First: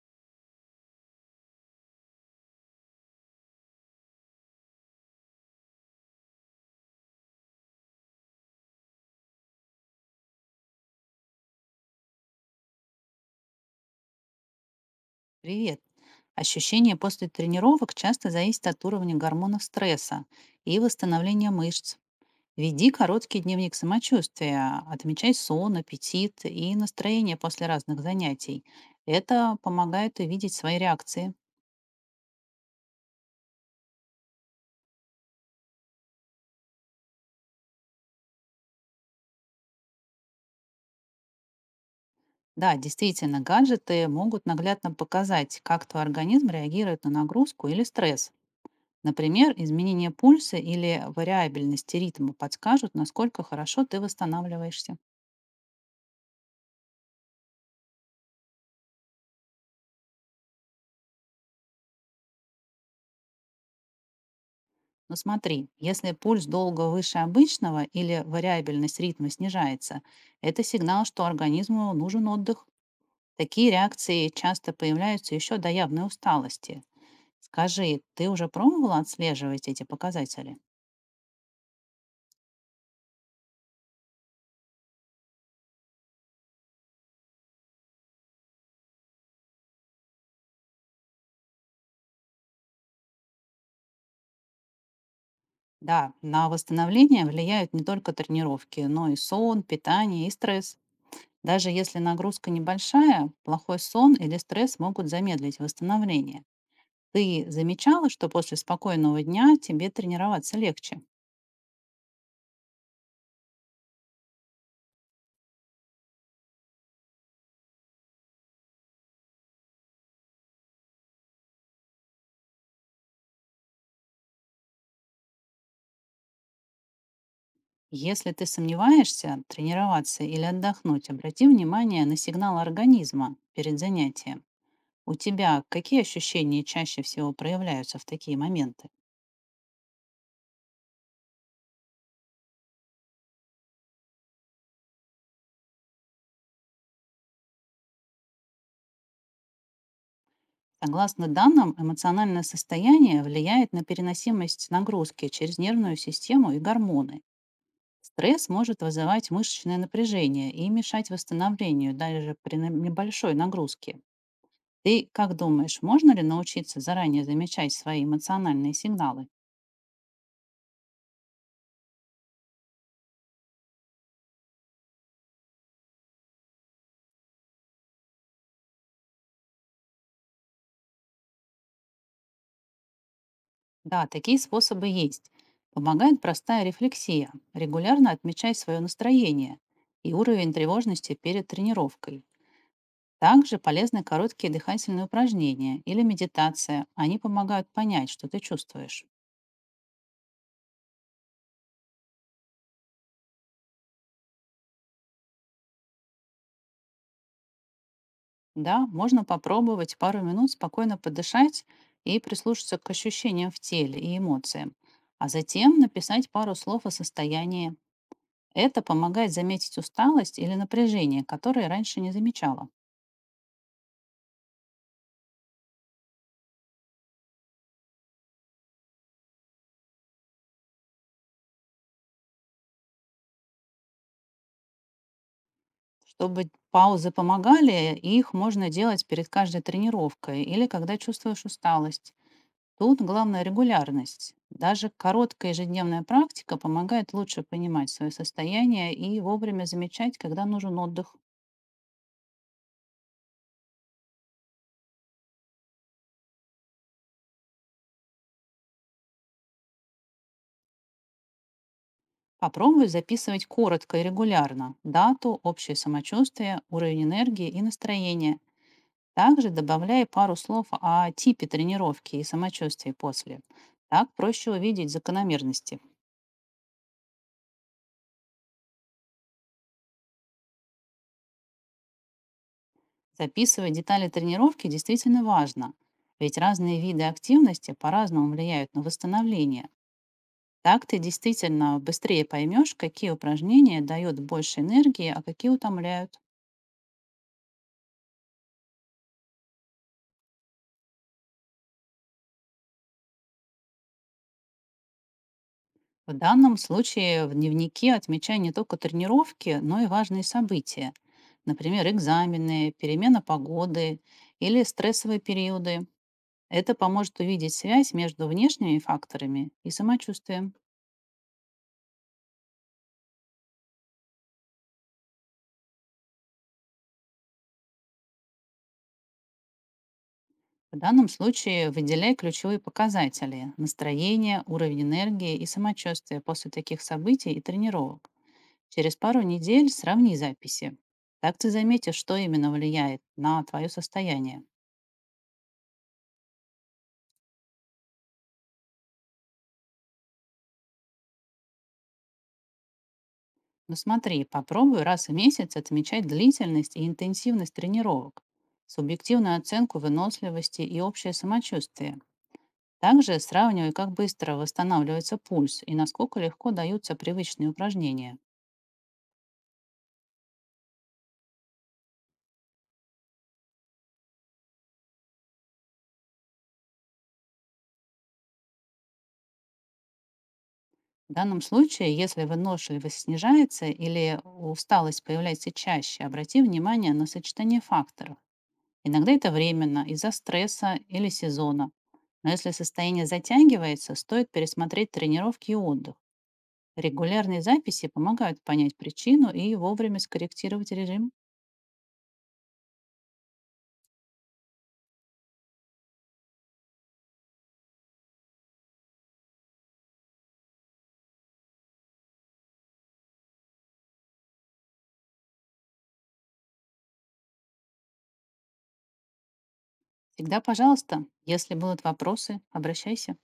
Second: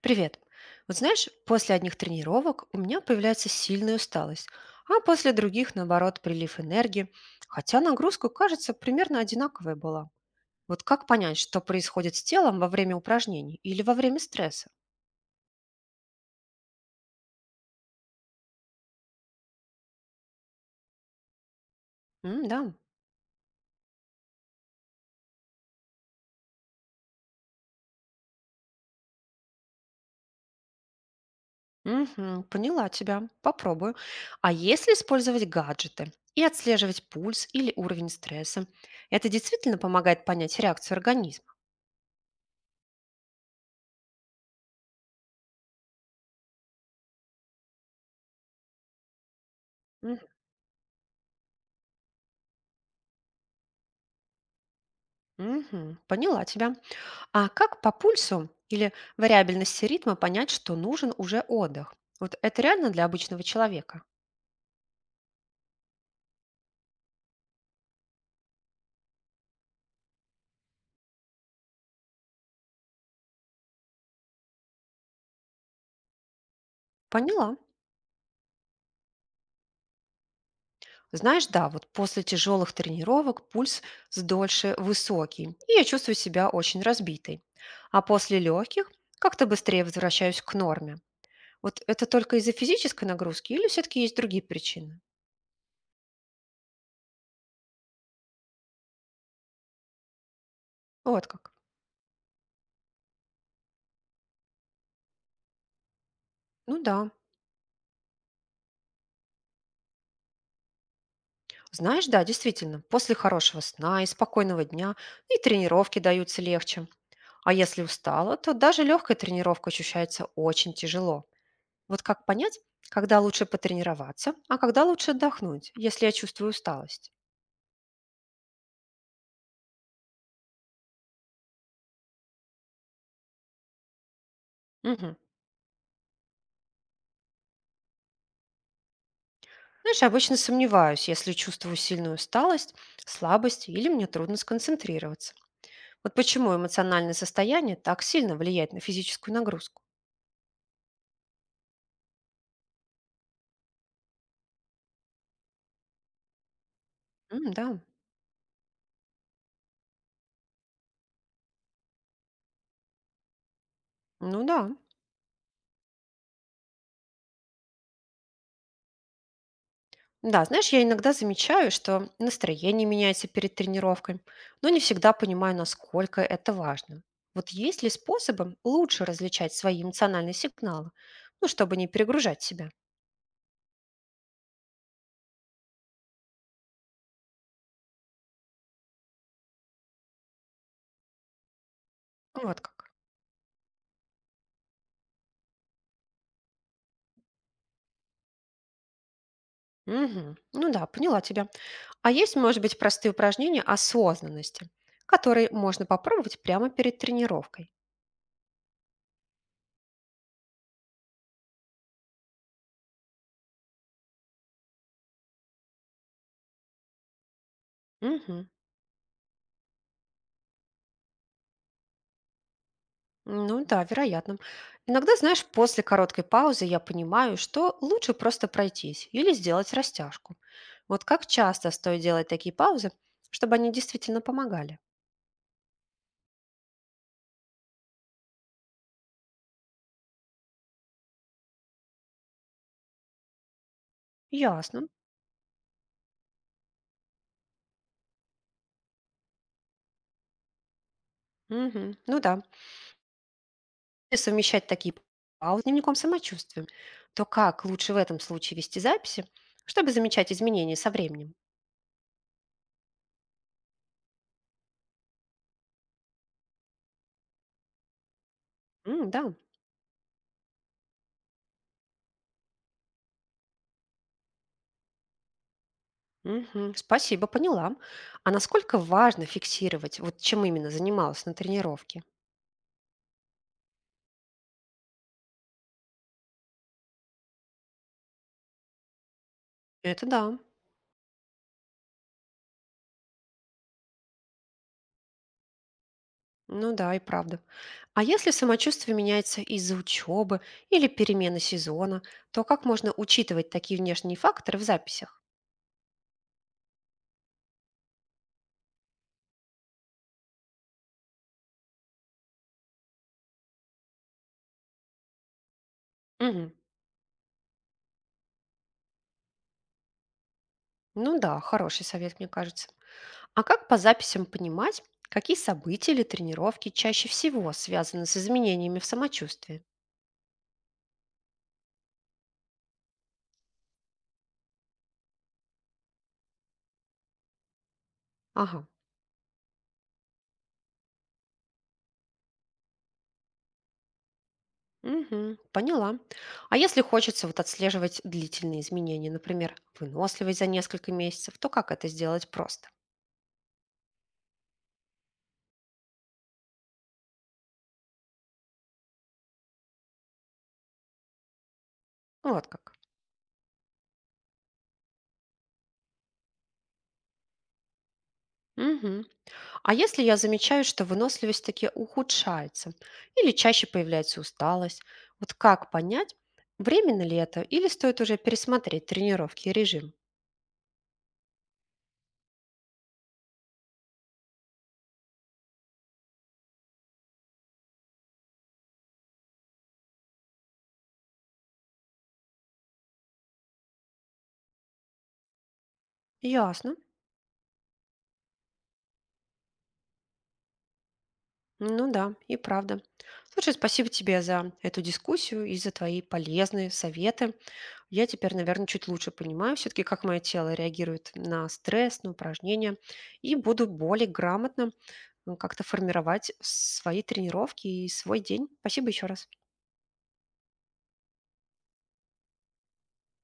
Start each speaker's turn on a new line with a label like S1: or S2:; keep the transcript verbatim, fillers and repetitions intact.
S1: Привет. Вот знаешь, после одних тренировок у меня появляется сильная усталость, а после других, наоборот, прилив энергии, хотя нагрузка, кажется, примерно одинаковая была. Вот как понять, что происходит с телом во время упражнений или во время стресса?
S2: Привет. Ощущения после тренировок часто зависят от уровня гормонов стресса и восстановления мышц.
S1: М, да.
S2: Веди короткий дневник самочувствия, отмечай сон, аппетит и настроение после разных занятий. Это помогает увидеть свои реакции.
S1: Мгм, поняла тебя, попробую. А если использовать гаджеты и отслеживать пульс или уровень стресса, это действительно помогает понять реакцию организма?
S2: Да, действительно, гаджеты могут наглядно показать, как твой организм реагирует на нагрузку или стресс. Например, изменение
S1: М,
S2: пульса или вариабельности ритма подскажут, насколько хорошо ты восстанавливаешься.
S1: мгм, поняла тебя. А как по пульсу или вариабельности ритма понять, что нужен уже отдых? Вот это реально для обычного человека?
S2: Но смотри, если пульс долго выше обычного или вариабельность ритма снижается, это сигнал, что организму нужен отдых. Такие реакции часто появляются еще до явной усталости.
S1: Поняла.
S2: Скажи, ты уже пробовала отслеживать эти показатели?
S1: Знаешь, да, вот после тяжелых тренировок пульс дольше высокий, и я чувствую себя очень разбитой. А после легких как-то быстрее возвращаюсь к норме. Вот это только из-за физической нагрузки или все-таки есть другие причины?
S2: Да, на восстановление влияют не только тренировки, но и сон, питание и стресс.
S1: Вот как.
S2: Даже если нагрузка небольшая, плохой сон или стресс могут замедлить восстановление.
S1: Ну да.
S2: Ты замечала, что после спокойного дня тебе тренироваться легче?
S1: Знаешь, да, действительно, после хорошего сна и спокойного дня и тренировки даются легче. А если устала, то даже легкая тренировка ощущается очень тяжело. Вот как понять, когда лучше потренироваться, а когда лучше отдохнуть, если я чувствую усталость?
S2: Если ты сомневаешься, тренироваться или отдохнуть, обрати внимание на сигнал организма перед занятием. У
S1: Мгм.
S2: тебя какие ощущения чаще всего проявляются в такие моменты?
S1: Знаешь, я обычно сомневаюсь, если чувствую сильную усталость, слабость или мне трудно сконцентрироваться. Вот почему эмоциональное состояние так сильно влияет на физическую нагрузку.
S2: Согласно данным, эмоциональное состояние влияет на переносимость нагрузки через нервную систему и гормоны.
S1: М, да,
S2: Стресс может вызывать мышечное напряжение и мешать восстановлению даже при на- небольшой нагрузке.
S1: ну да.
S2: Ты как думаешь, можно ли научиться заранее замечать свои эмоциональные сигналы?
S1: Да, знаешь, я иногда замечаю, что настроение меняется перед тренировкой, но не всегда понимаю, насколько это важно. Вот есть ли способы лучше различать свои эмоциональные сигналы, ну, чтобы не перегружать себя?
S2: Да, такие способы есть. Помогает простая рефлексия. Регулярно отмечай свое настроение и уровень тревожности перед тренировкой.
S1: Вот как.
S2: Также полезны короткие дыхательные упражнения или медитация. Они помогают понять, что ты чувствуешь.
S1: Мгм. Ну да, поняла тебя. А есть, может быть, простые упражнения осознанности, которые можно попробовать прямо перед тренировкой?
S2: Да, можно попробовать пару минут спокойно подышать и прислушаться к ощущениям в теле и эмоциям. А затем написать пару слов о состоянии.
S1: Мгм.
S2: Это помогает заметить усталость или напряжение, которое раньше не замечала.
S1: Ну да, вероятно. Иногда, знаешь, после короткой паузы я понимаю, что лучше просто пройтись или сделать растяжку. Вот как часто стоит делать такие паузы, чтобы они действительно помогали?
S2: Чтобы паузы помогали, их можно делать перед каждой тренировкой или когда чувствуешь усталость. Тут главное регулярность.
S1: Ясно.
S2: Даже короткая ежедневная практика помогает лучше понимать свое состояние и вовремя замечать, когда нужен отдых.
S1: Мгм. Ну да. Если совмещать такие паузы с дневником самочувствия, то как лучше в этом случае вести записи, чтобы замечать изменения со временем?
S2: Попробуй записывать коротко и регулярно дату, общее самочувствие, уровень энергии и настроение.
S1: М, да.
S2: Также добавляй пару слов о типе тренировки и самочувствии после. Так проще увидеть закономерности.
S1: Мгм. Спасибо, поняла. А насколько важно фиксировать, вот чем именно занималась на тренировке?
S2: Записывать детали тренировки действительно важно, ведь разные виды активности по-разному влияют на восстановление.
S1: Это да.
S2: Так ты действительно быстрее поймешь, какие упражнения дают больше энергии, а какие утомляют.
S1: Ну да, и правда. А если самочувствие меняется из-за учебы или перемены сезона, то как можно учитывать такие внешние факторы в записях?
S2: В данном случае в дневнике отмечай не только тренировки, но и важные события. Например, экзамены, перемена погоды или стрессовые периоды.
S1: Мгм.
S2: Это поможет увидеть связь между внешними факторами и самочувствием.
S1: Ну да, хороший совет, мне кажется. А как по записям понимать, какие события или тренировки чаще всего связаны с изменениями в самочувствии?
S2: В данном случае выделяй ключевые показатели – настроение, уровень энергии и самочувствие после таких событий и тренировок.
S1: Ага.
S2: Через пару недель сравни записи. Так ты заметишь, что именно влияет на твое состояние.
S1: Мгм, поняла. А если хочется вот отслеживать длительные изменения, например, выносливость за несколько месяцев, то как это сделать просто?
S2: Но смотри, попробуй раз в месяц отмечать длительность и интенсивность тренировок, субъективную оценку выносливости и общее самочувствие.
S1: Вот как.
S2: Также сравнивай, как быстро восстанавливается пульс и насколько легко даются привычные упражнения.
S1: Мгм. А если я замечаю, что выносливость таки ухудшается или чаще появляется усталость, вот как понять, временно ли это или стоит уже пересмотреть тренировки и режим?
S2: В данном случае, если выносливость снижается или усталость появляется чаще, обрати внимание на сочетание факторов. Иногда это временно, из-за стресса или сезона. Но если состояние затягивается, стоит пересмотреть тренировки и отдых.
S1: Ясно.
S2: Регулярные записи помогают понять причину и вовремя скорректировать режим.
S1: Ну да, и правда. Слушай, спасибо тебе за эту дискуссию и за твои полезные советы. Я теперь, наверное, чуть лучше понимаю все-таки, как мое тело реагирует на стресс, на упражнения, и буду более грамотно, ну, как-то формировать свои тренировки и свой день. Спасибо еще раз.
S2: Всегда, пожалуйста, если будут вопросы, обращайся.